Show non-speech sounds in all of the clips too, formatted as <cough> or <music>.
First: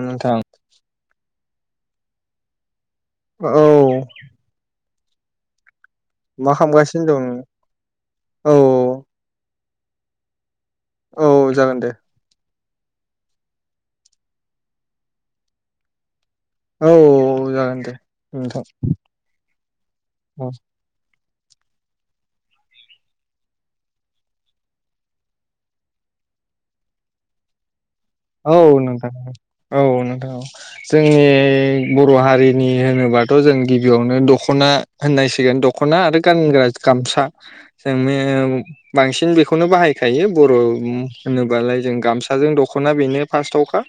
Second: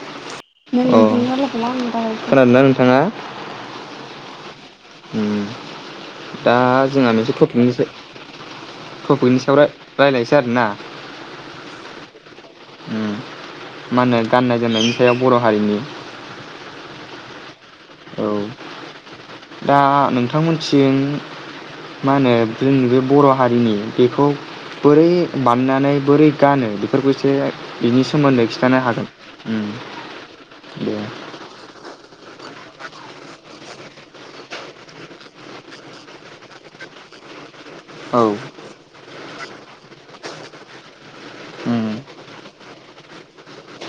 नोंथां <inaudible> अ खोनादोंना नोंथाङा? औ। उम। मा दा खालामगासिनो जोंहा दं मोनसे टपिकनि सा औ टपिकनि सायाव राय रायलायसै आरो ना। औ जागोन दे। उम मा होनो गाननाय जोमनायनि सायाव बर' हारिनि औ जागोन दे। औ नोंथां दा औ नोंथांमोनथिं मा होनो जोंनि बे बर' हारिनि बेखौ बोरै बानायनानै बोरै गानो बेफोरखौ एसे बिनि सोमोन्दै औ खिन्थानो हागोन नोंथां उम औ नोंथां औ दे जोंनि बर' हारिनि होनोबाथ' जों गिबियावनो दख'ना होननांसिगोन दख'ना आरो गानग्रा गामसा। जों औ मेम बांसिन बेखौ खौनो बाहायखायो बर' उम होनोबालाय उम जों गामसा दा जों दख' दख'ना बेनो फास्टावखा।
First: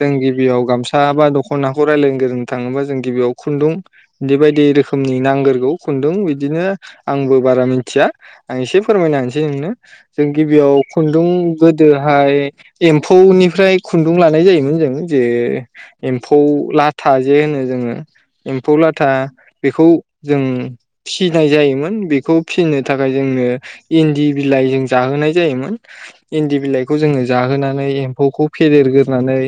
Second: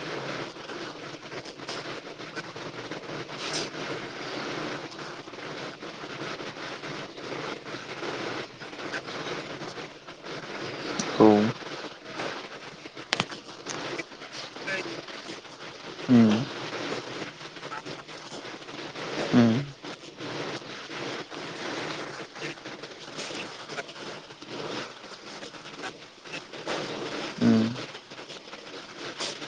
जों गिबियाव गामसा बा दख'नाखौ रायलायनोग्रोंनो थाङोबा जों गिबियाव खुन्दुं बिदि बायदि रोखोमनि नांग्रोगौ खुन्दुं बिदिनो आंबो बारा मिथिया आं एसे फोरमायना होनोसै नोंनो। जों गिबियाव औ खुन्दुं गोदोहाय एम फौनिफ्राय खुन्दुं लानाय जायोमोन जों, जे उम एम्फौ लाथा जे होनो जोङो एम्फौ लाथा उम बेखौ जों फिनाय जायोमोन। बेखौ फिनो थाखाय जोंनो इन्दि बिलाइ जों जाहोनाय जायोमोन इन्दि बिलाइखौ जोङो उम जाहोना नै एम्फौखौ फेदेरग्रोनानै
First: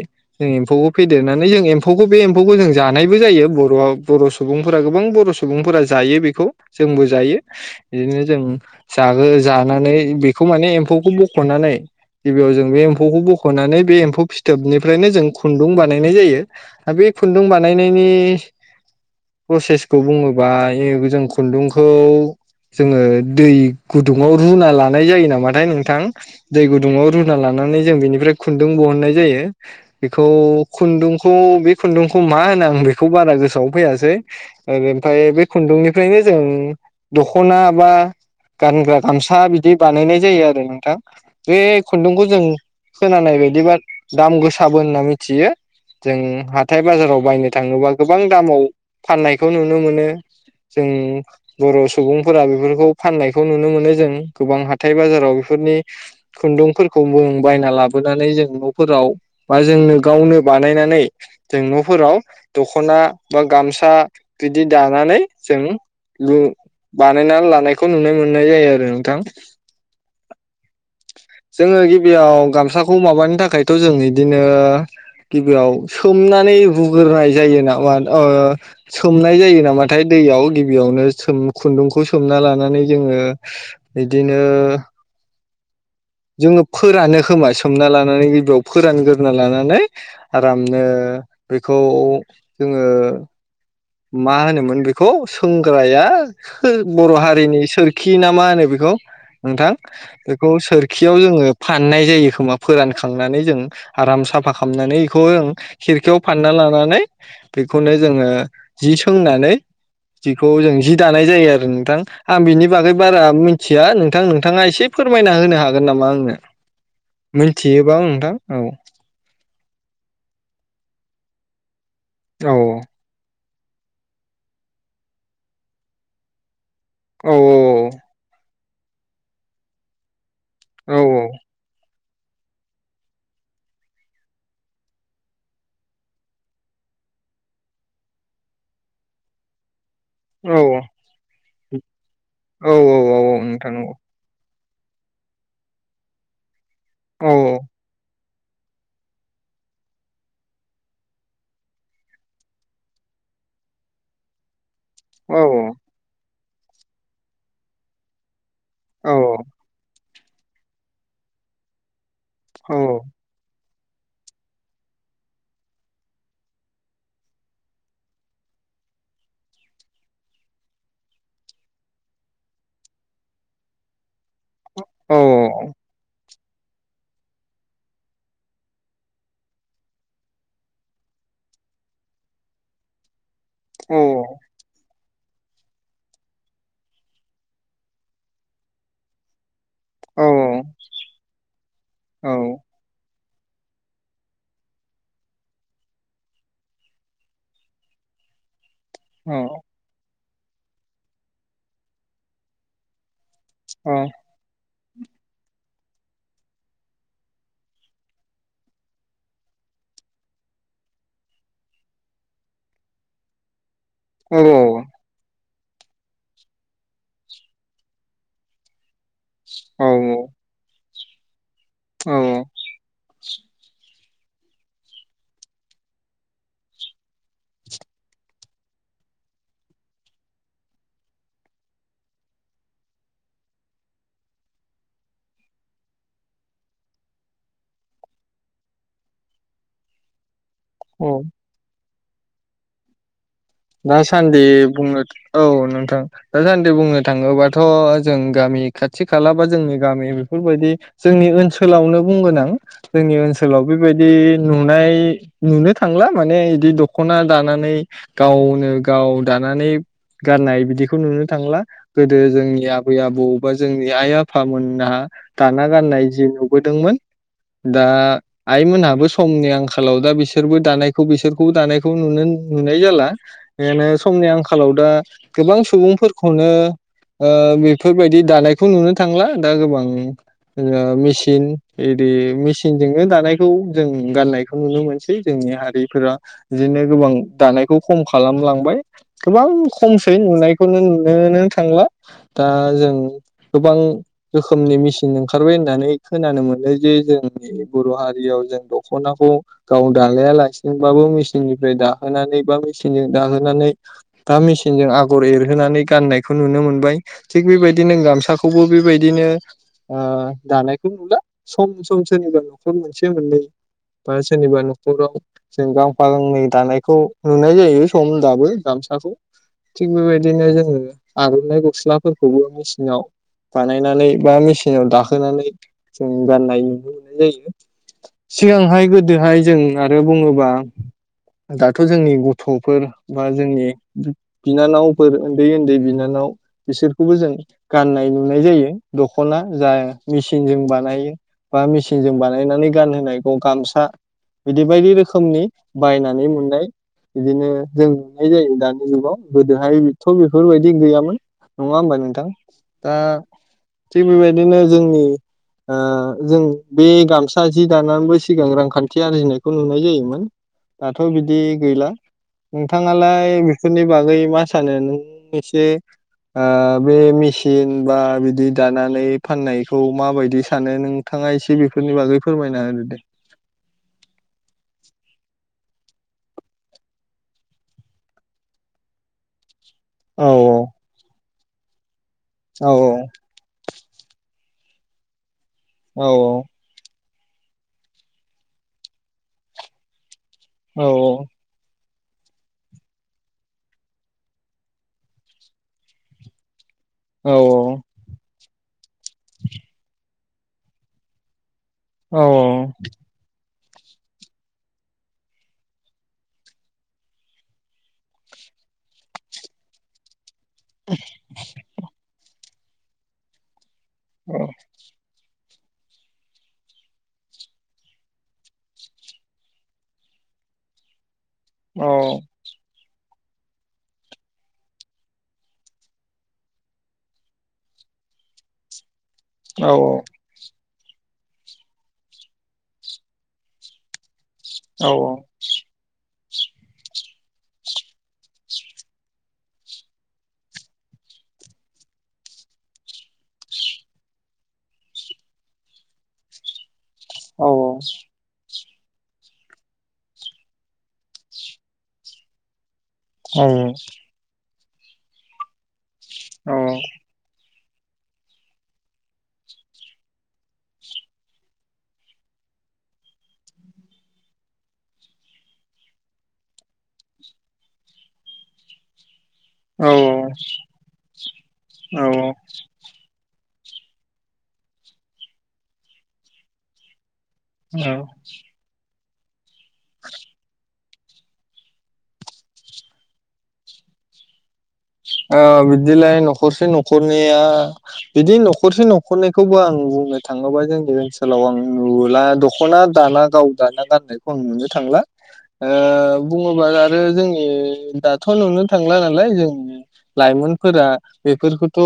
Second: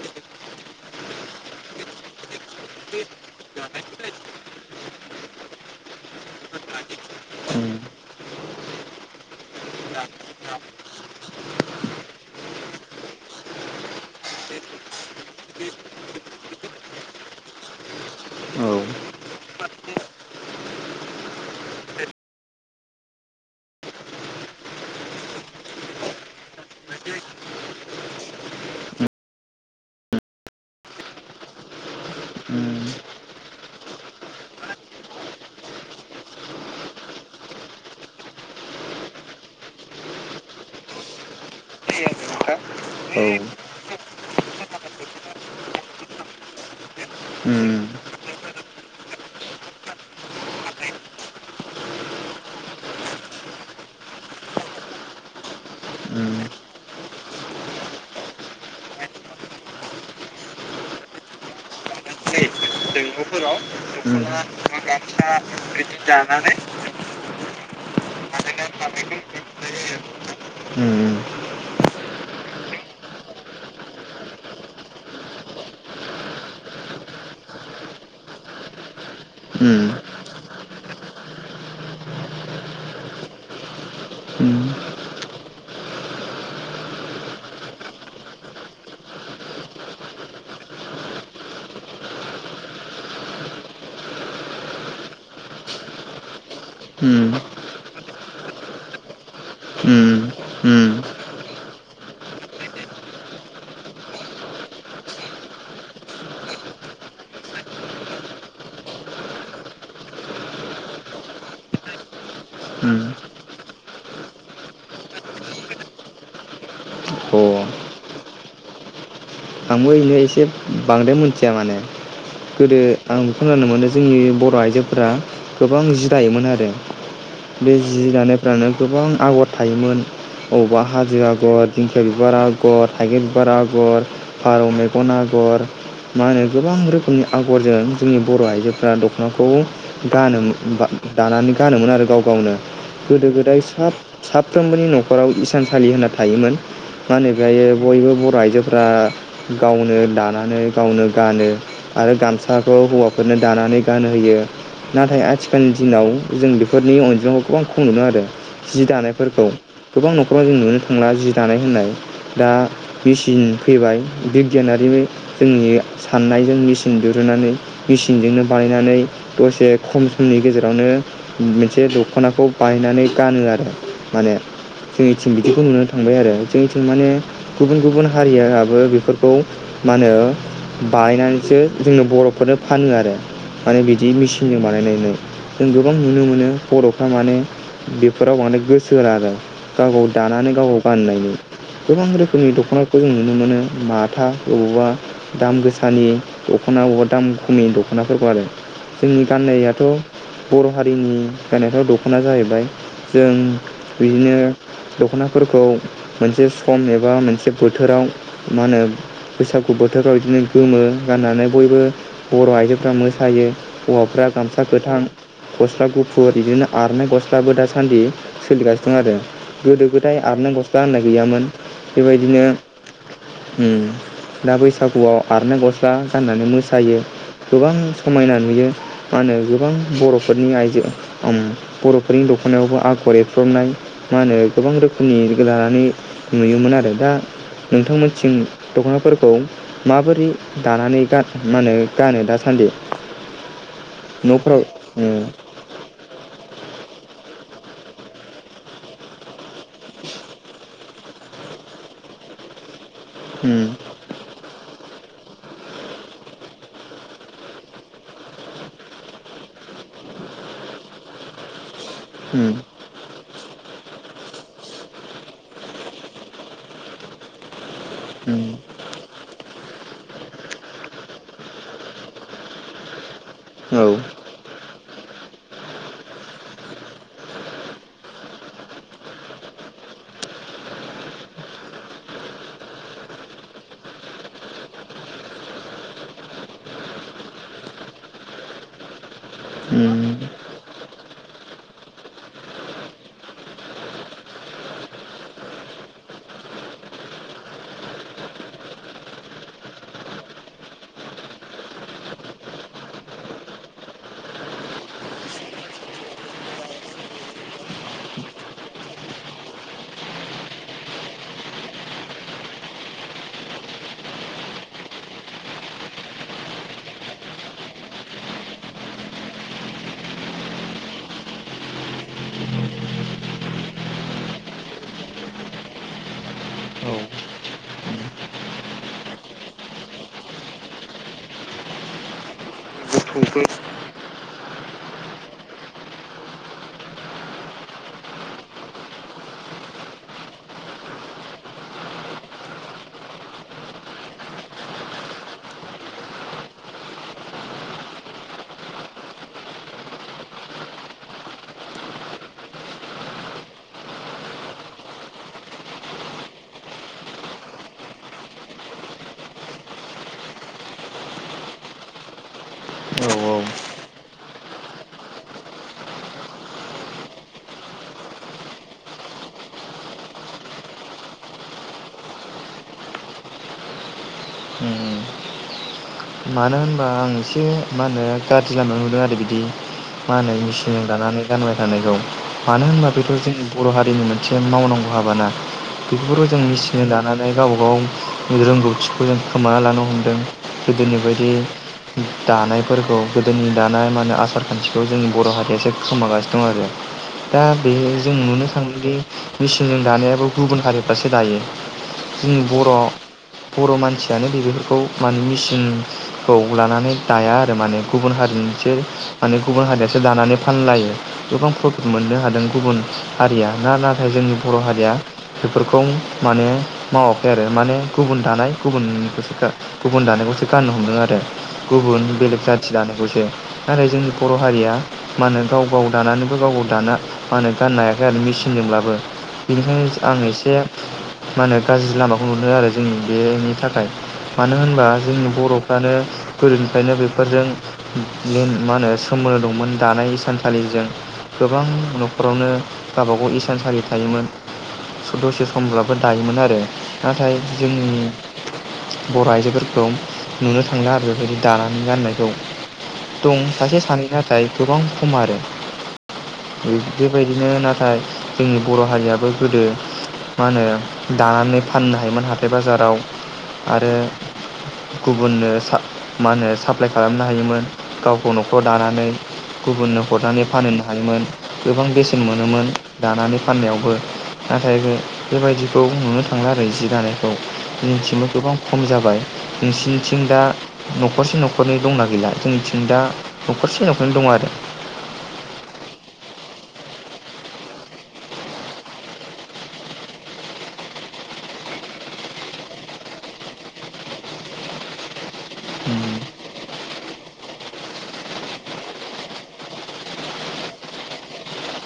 जों एम्फौखौ फेदेरनानै जों एम्फौखौ बे एम्फौखौ जों जानायबो जायो। बर'आव बर' सुबुंफोरा गोबां बर' सुबुंफोरा जायो बेखौ जोंबो जायो इदिनो जों जागो जानानै बेखौ माने एम्फौखौ बखनानै गिबियाव जों बे एम्फ फौखौ बखनानै बे एम्फौ फिथोबनिफ्रायनो जों खुन्दुं बानायनाय जायो, आरो बे खुन्दुं बानायनायनि औ प्रसेसखौ बुङोबा जों खुन्दुंखौ जोङो दै गुदुङाव रुना लानाय जायो नामाथाय नोंथां। दै गुदुंङाव रुना लानानै जों बेनिफ्राय खुन्दुं बहननाय जायो। बेखौ खुन्दुंखौ बे खुन्दुंखौ मा उम होनो आं बेखौ बारा गोसोआव फैयासै। ओ बेनिफाय बे खुन्दुंनिफ्रायनो जों दख'ना बा गानग्रा गामसा बिदि बानायनाय जायो आरो नोंथां बे खुन्दुंखौ जों खोनानाय औ बायदिबा दाम गोसाबो होनना मिथियो। जों हाथाय बाजाराव बायनो उम थाङोबा गोबां दामाव फाननायखौ नुनो मोनो। जों बर' सुबुंफोरा बेफोरखौ फाननायखौ नुनो मोनो जों गोबां हाथाय बाजाराव बेफोरनि उम खुन्दुंफोरखौबो बायना लाबोनानै जों नफोराव बा जोंनो गावनो बानायनानै जों नफोराव दख'ना बा गामसा बिदि दानानै जों लु बानायना लानाय खौ नुनो मोननाय जायो आरो नोंथां उम जोङो। बियाव गामसाखौ माबानो थाखायथ' जों बिदिनो गिबियाव सोमनानै रुग्रोनाय जायो नामा ओ सोमनाय जायो उम नामाथाय दैयाव गिबियावनो सोम खुन्दुंखौ सोमना लानानै जोङो बिदिनो उम जोङो फोरानो खोमा सोमना लानानै गिबियाव फोरान गोरना लानानै आरामनो बेखौ जोङो मा होनोमोन बेखौ सोंग्राया बर' उम हारिनि सोरखि ना मा होनो बेखौ नोंथां उम बेखौ उम सोरखियाव जोङो फाननाय जायो खोमा फोरानखांनानै जों आराम साफा खालामनानै बेखौ जों खिरखियाव फानना लानानै बेखौनो जोङो जि सोंनानै जिखौ जों जि दानाय जायो आरो नोंथां। आं बिनि बागै उम बारा मिथिया नोंथां नोंथाङा एसे फोरमायना होनो हागोन नामा आंनो अ मिथियोबाव नोंथां औ। आंबो नो एसे बांद्राय मिथिया माने औ गोदो आं खोनानो मोनदों जोंनि बर' आइजोफोरा गोबां जिदायोमोन आरो। औ बे जि दानाय जानो गोबां आगर थायोमोन। अबा औ हाजो आगर दिं। खेलबार आगर थागेद बिबार आगर। फारौ मेगन आगर मा होनो गोबां रोखोमनि आगरजों जोंनि बर'आइजोफ्रा दखनाखौ। गानोम औ दानानै गानोमोन आरो गाव गावनो औ औ गोदो औ गोदाय नोंथां औ साब साब फ्रोमबोनि नखराव इसानसालि होनना थायोमोन। मा औ होनो बाय बयबो बराय। जोफ्रा। गावनो दानानै गावनो गानो आरो गामसाखौ हौवाफोरनो दानानै गानहोयो। नाथाय औ औ आथिखालनि दिनाव। जों बेफोरनि अनजिमाखौ गोबां खम नुनो आरो। जि औ दानायफोरखौ। गोबां नखराव जों नुनो थांला जि दानाय होननाय। दा मेसिन। फैबाय। बिगियानारि जोंनि साननायजों मेचिन दिरुनानै मेसिनजोंनो बानायनानै दसे खम समनि गेजेरावनो मोनसे दखनाखौ बानायनानै गानो आरो। माने औ जोंनि थिं बिदिखौ नुनो थांबाय आरो। जोंनिथिं माने गुबुन गुबुन हारियाबो। बेफोरखौ मा होनो बायनानैसो जोंनो बरफोरनो फानो आरो। माने औ बिदि मेचिनजों बानायनो। जों गोबां नुनो मोनो बरफ्रा माने बेफोराव माने गोसो होला आरो। गाव गाव औ दानानै गाव गाव गाननायनि गोबां औ रोखोमनि दखनाखौ। नुनो मोनो। माथा बबेबा दाम गोसानि दखना बबेबा दाम खमिनि दखनाफोरखौ आरो। जोंनि गान्नायाथ। बर' हारिनि गायनायफ्राव दखना जाहैबाय। जों औ बिदिनो। दखनाफोरखौ मोनसे सम एबा मोनसे बोथोराव मा होनो बैसागु बोथोरफ्राव बिदिनो गोमो गाननानै बयबो बर' आइजोफ्रा मोसायो हौवाफ्रा गामसा गोथां गस्ला गुफुर बिदिनो आरनाय गस्लाबो दासान्दि सोलिगासिनो दं आरो गोदो गोदाय औ आर न बस्था होननाय गैयामोन। बेबायदिनो। औ उम। दा बैसागुआव आरनाय गस्ला गाननानै मोसायो गोबां समायना नुयो मा होनो गोबां बर'फोरनि आइजो बर'फोरनि दखनायावबो आगर एरफ्रबनाय मा होनो गोबां रोखोमनि लानानै नुयोमोन आरो दा नोंथांमोन थिं दखनाफोरखौ माबोरै दानानै औ गान मा होनो गानो दासान्दि। दासान्दि न'फोराव बुंनो उम औ नोंथां दासान्दि बुंनो थाङोबा थ जों गामि खाथि खाला बा जोंनि गामि बेफोरबायदि जोंनि ओनसोलावनो बुंगोन आं। जोंनि उम ओनसोलाव बेबायदि नुनाय नुनो थांला माने बिदि दखना दानानै गावनो गाव दानानै गारनाय बिदिखौ नुनो थांला। गोदो उम जोंनि आबै आबौबा जोंनि आइ आफा फामोनहा दाना गान्नाय जि नुबोदोंमोन दा उम आइ मोनहाबो समनि आंखालाव दा बिसो सोरबो दानायखौ बिसोरखौबो दानायखौ नुनो नुनाय जाला। औ बेनो समनि आंखालाव दा गोबां सुबुंफोरखौनो ओ बेफोरबायदि दानायखौ नुनो थांला दा गोबां मेसिन इदि मेसिनजोंनो दानायखौ जों गाननायखौ नुनो मोनसै जोंनि हारिफोरा बिदिनो गोबां दानायखौ खम खालामलांबाय। गोबां उम खमसै नुनायखौनो नोनो थांला। दा जों गोबां रोखोमनि मेसिन ओंखारबाय होननानै खोनानो मोनो जे जोंनि बर' हारियाव जों दखनाखौ गाव दालायालासिनोबाबो मेसिननिफ्राय दाहोनानै बाबो मेसिनजों दाहोनानै बा मेसिनजों आगर एरहोनानै गाननायखौ नुनो मोनबाय थिग बेबायदिनो गामसाखौबो बेबायदिनो ओ दानायखौ नुला सम सम सोरनिबा नखर मोनसे मोननै बा सोरनिबा नखराव जों गांफा गांनै दानायखौ नुनाय जायो सम दाबो गामसाखौ थिग बेबायदिनो जोङो आरननाय गस्लाफोरखौबो मेसिनाव बानायनानै बा मेसिनाव दाहोनानै जों गाननाय नुनो औ मोननाय जायो सिगांहाय गोदोहाय जों आरो बुङोबा दाथ जोंनि गथ'फोर बा जोंनि बिनानावफोर उन्दै उन्दै बिनानाव बिसोरखौबो जों गाननाय नुनाय जायो दखना जा मेसिनजों बानायो बा मेसिनजों बानायनानै गानहोनायखौ गामसा बिदि बायदि रोखोमनि बायनानै मोननाय बिदिनो जों नुनाय जायो दानि जुगाव गोदोहायथ बेफोरबायदि गैयामोन नङा होमबा नोंथां दा थिग बेबायदिनो जोंनि ओ जों बे गामसा जि दानानैबो सिगां रांखान्थि आरजिनायखौ नुनाय जायोमोन दाथबिदि गैला नोंथाङालाय औ बेफोरनि बागै मा सानो नों एसे ओ बे मेसिन बा बिदि दानानै फाननायखौ माबायदि सानो नोंथाङा एसे बेफोरनि बागै फोरमायना होदो दे। उम मानो होनबा आं एसे मा होनो गाज्रि लामायाव नुदो आरो बिदि मा औ होनो मेसिनजों दानानै गानबाय थानायखौ। मानो औ होनबा बेफोर जोंनि बर' हारि नि मोनसे मावनांगौ हाबाना। औ बेफोरखौ जों मिसिनजों दानानै गावबा गाव रोंगौथिखौ जों खोमाना लानो हमदों। ओ गोदोनि बायदि दानायफोरखौ गोदोनि दानाय माने आसार खान्थिखौ जोंनि बर' हारियासो खोमागासिनो दं आरो। दा बे जों नुनो थांङो दि मेसिनजों दानायाबो गुबुन हारिफ्रासो दायो। औ जोंनि औ बर' बर' मानसियानो बेफोरखौ माने मिसिं खौ लानानै दाया आरो माने गुबुन हारिनोसो माने गुबुन हारियासो दानानै फानलायो गोबां प्रफिट मोननो हादों गुबुन हारिया ना ना जोंनि बर' हारिया बेफोरखौ माने मावाखै आरो माने गुबुन दानाय गुबुनखौसोखा गुबुन दानायखौसो गाननो हमदों आरो गुबुन बेलेग जाथि दानाय खौसो नाथाय जोंनि बर' हारिया मा होनो गाव गाव दानानैबो गाव गाव दाना मा होनो गाननो हायाखै आरो मेचिनजोंब्लाबो बेनिखायनो आं एसे मा होनो गाज्रि लामाखौ मोनो आरो जोंनि बेनि थाखाय औ औ नो गोदोनिफ्रायनो बेफोरजों मा होनो सोमोन्दो दंमोन दानाय इसानसालिजों गोबां नख'रावनो गाबा गाव इसानसालि थायोमोन दसे समब्लाबो दायोमोन आरो नाथाय जोंनि बर' आयजोफोरखौ नुनो थांला आरो बेबायदि दानानै गाननायखौ दं सासे सानै नाथाय गोबां खम आरो ओ बे बेबायदिनो ना ओ जोंनि बर' हारियाबो गोदो मा होनो दानानै फाननो हायोमोन हाथाय बाजाराव आरो गुबुननो सा मा होनो साप्लाय खालामनो हायोमोन गावखौ नख'राव दानानै गुबुननो हरनानै फानहैनो हायोमोन गोबां बेसेन मोनोमोन दानानै फाननायावबो नाथाय जों बेबायदिखौ नुनो थांला आरो जि दानाय खौ जोंनिथिंबो गोबां खम जाबाय नोंसिनिथिं दा नख'रसे नख'रनै दंना गैला जोंनिथिं दा नख'रसे नख'रनै दं आरो ओ बिदिलाय नख'रसे नख'रनैया बिदि नख'रसे नख'रनैखौबो आं बुंनो थाङोबा जोंनि ओनसोलाव आं नुला दख'ना दाना गाव दाना गाननायखौ आं नुनो थांला ओ बुङोबा आरो जोंनि दाथ' नुनो थांला नालाय जों लाइमोनफोरा बेफोरखौथ'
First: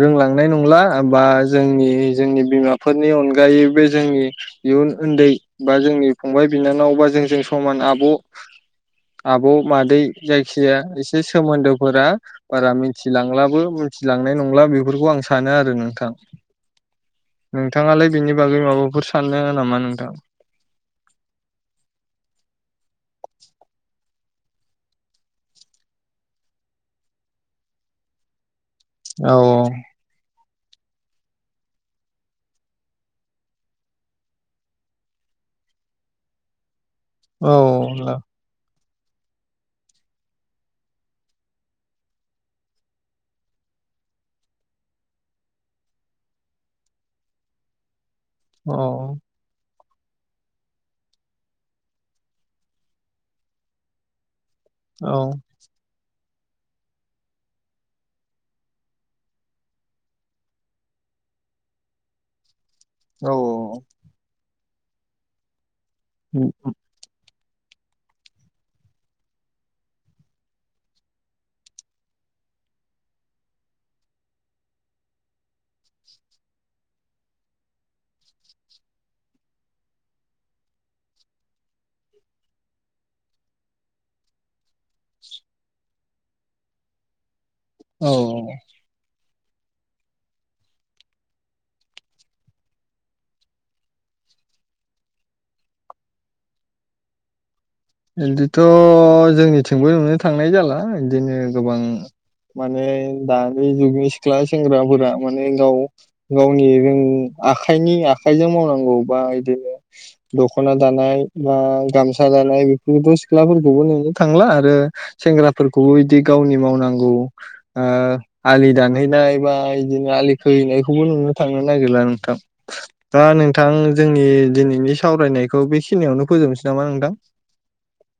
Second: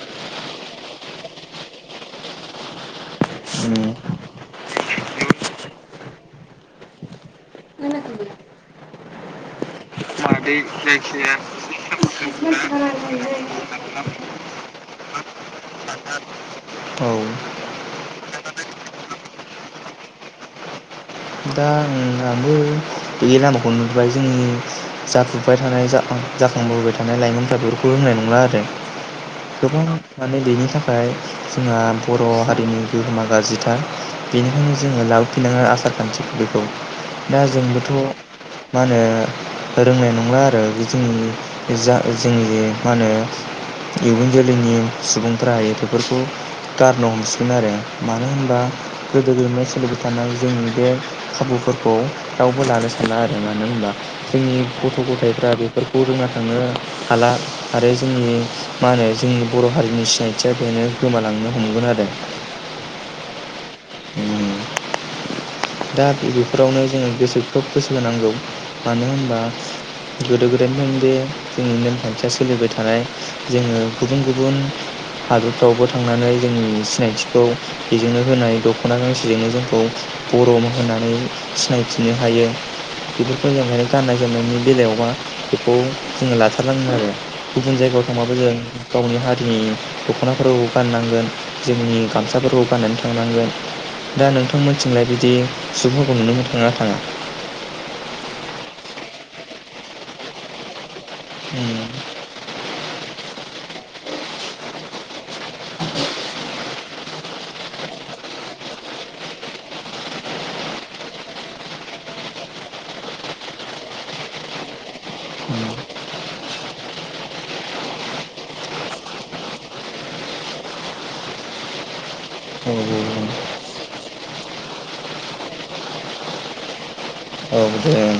रोंलांनाय नंला बा जोंनि जोंनि बिमाफोरनि अनगायै बे जोंनि इयुन उन्दै बा जोंनि फंबाय बिनानाव बा जोंजों समान आब' आब' मादै जायखिजाया एसे सोमोन्दोफोरा बारा मिथिलांलाबो मिथिलांनाय नंला बेफोरखौ आं सानो आरो नोंथां। औ औ नोंथाङालाय बेनि बागै माबाफोर सानो नामा नोंथां? दा आंहाबो बे लामाखौ नुबाय जों जाफुबाय थानाय जाखांबोबाय थानाय लाइमोनफ्रा बेफोरखौ रोंनाय नंला आरो औ गोबां माने बेनि थाखाय जोंहा बर' हारिनि गोहोमा गाज्रिथार बेनिखायनो जोङो लाबोफिनांगोन आसार खान्थिफोरखौ दा जों बे अब्ला मा होनो रोंनाय नंला आरो बे जोंनि जा जोंनि मा होनो इयुन जोलैनि सुबुंफोरा बेफोरखौ गारनो हमसिगोन आरो मानो होनबा औ गोदो गोदायनि सोलि दाना जोंनि बे खाबुफोरखौ दाउ <unintelligible> जोंनि गथ गथायफ्रा बेफोरखौ रोङाखै थांनो हाला आरो जोंनि मा होनो जोंनि बर हारिनि सिनायथिया बेनो गोमालांनो हमगोन आरो औ औ उ दा बे औ बेफोरावनो जोङो गोसो खोब गोसो होनांगौ मानो होनबा गोदो गोदायनिफ्राय बे जोंनि नेमखान्थिया सोलिबाय थानाय जोङो गुबुन गुबुन हादरफ्रावबो थांनानै जोंनि सिनायथिखौ बेजोंनो होनाय दखना गांसेजोंनो जोंखौ बर होनानै सिनायथिनो हायो बेफोरखौ जोङो गाननाय जोमनायनि बेलायावबा बेखौ जोङो लाथारनांगोन आरो गुबुन जायगायाव औ थांबाबो जों गावनि हारि जोंनि दखनाफोरावबो गाननांगोन जोंनि गामसाफोरखौबो गाननानै थांनांगोन दा नोंथां मोन होनलाय बिदि सुबुंखौ नुनोनो थाङा थाङा बिदिथ जोंनिथिंबो नुनो थांनाय जाला बिदिनो गोबां माने दानि जुगनि सिख्ला सेंग्राफोरा माने गाव गावनि रों आखाइनि आखाइजों मावनांगौ बा इदिनो दखना दानाय बा गामसा दानाय बिदि सिख्लाफोरखौबो नुनो थांला आरो सेंग्राफोरखौबो इदि गावनि मावनांगौ आलि दानहैनाय बा इदिनो आलि खोहैनायखौबो नुनो थांनो नागिरला नोंथां औ दा नोंथां जोंनि दिनैनि सावरायनायखौ बेखिनियावनो फोजोबनोसै नामा नोंथां? औ औ दे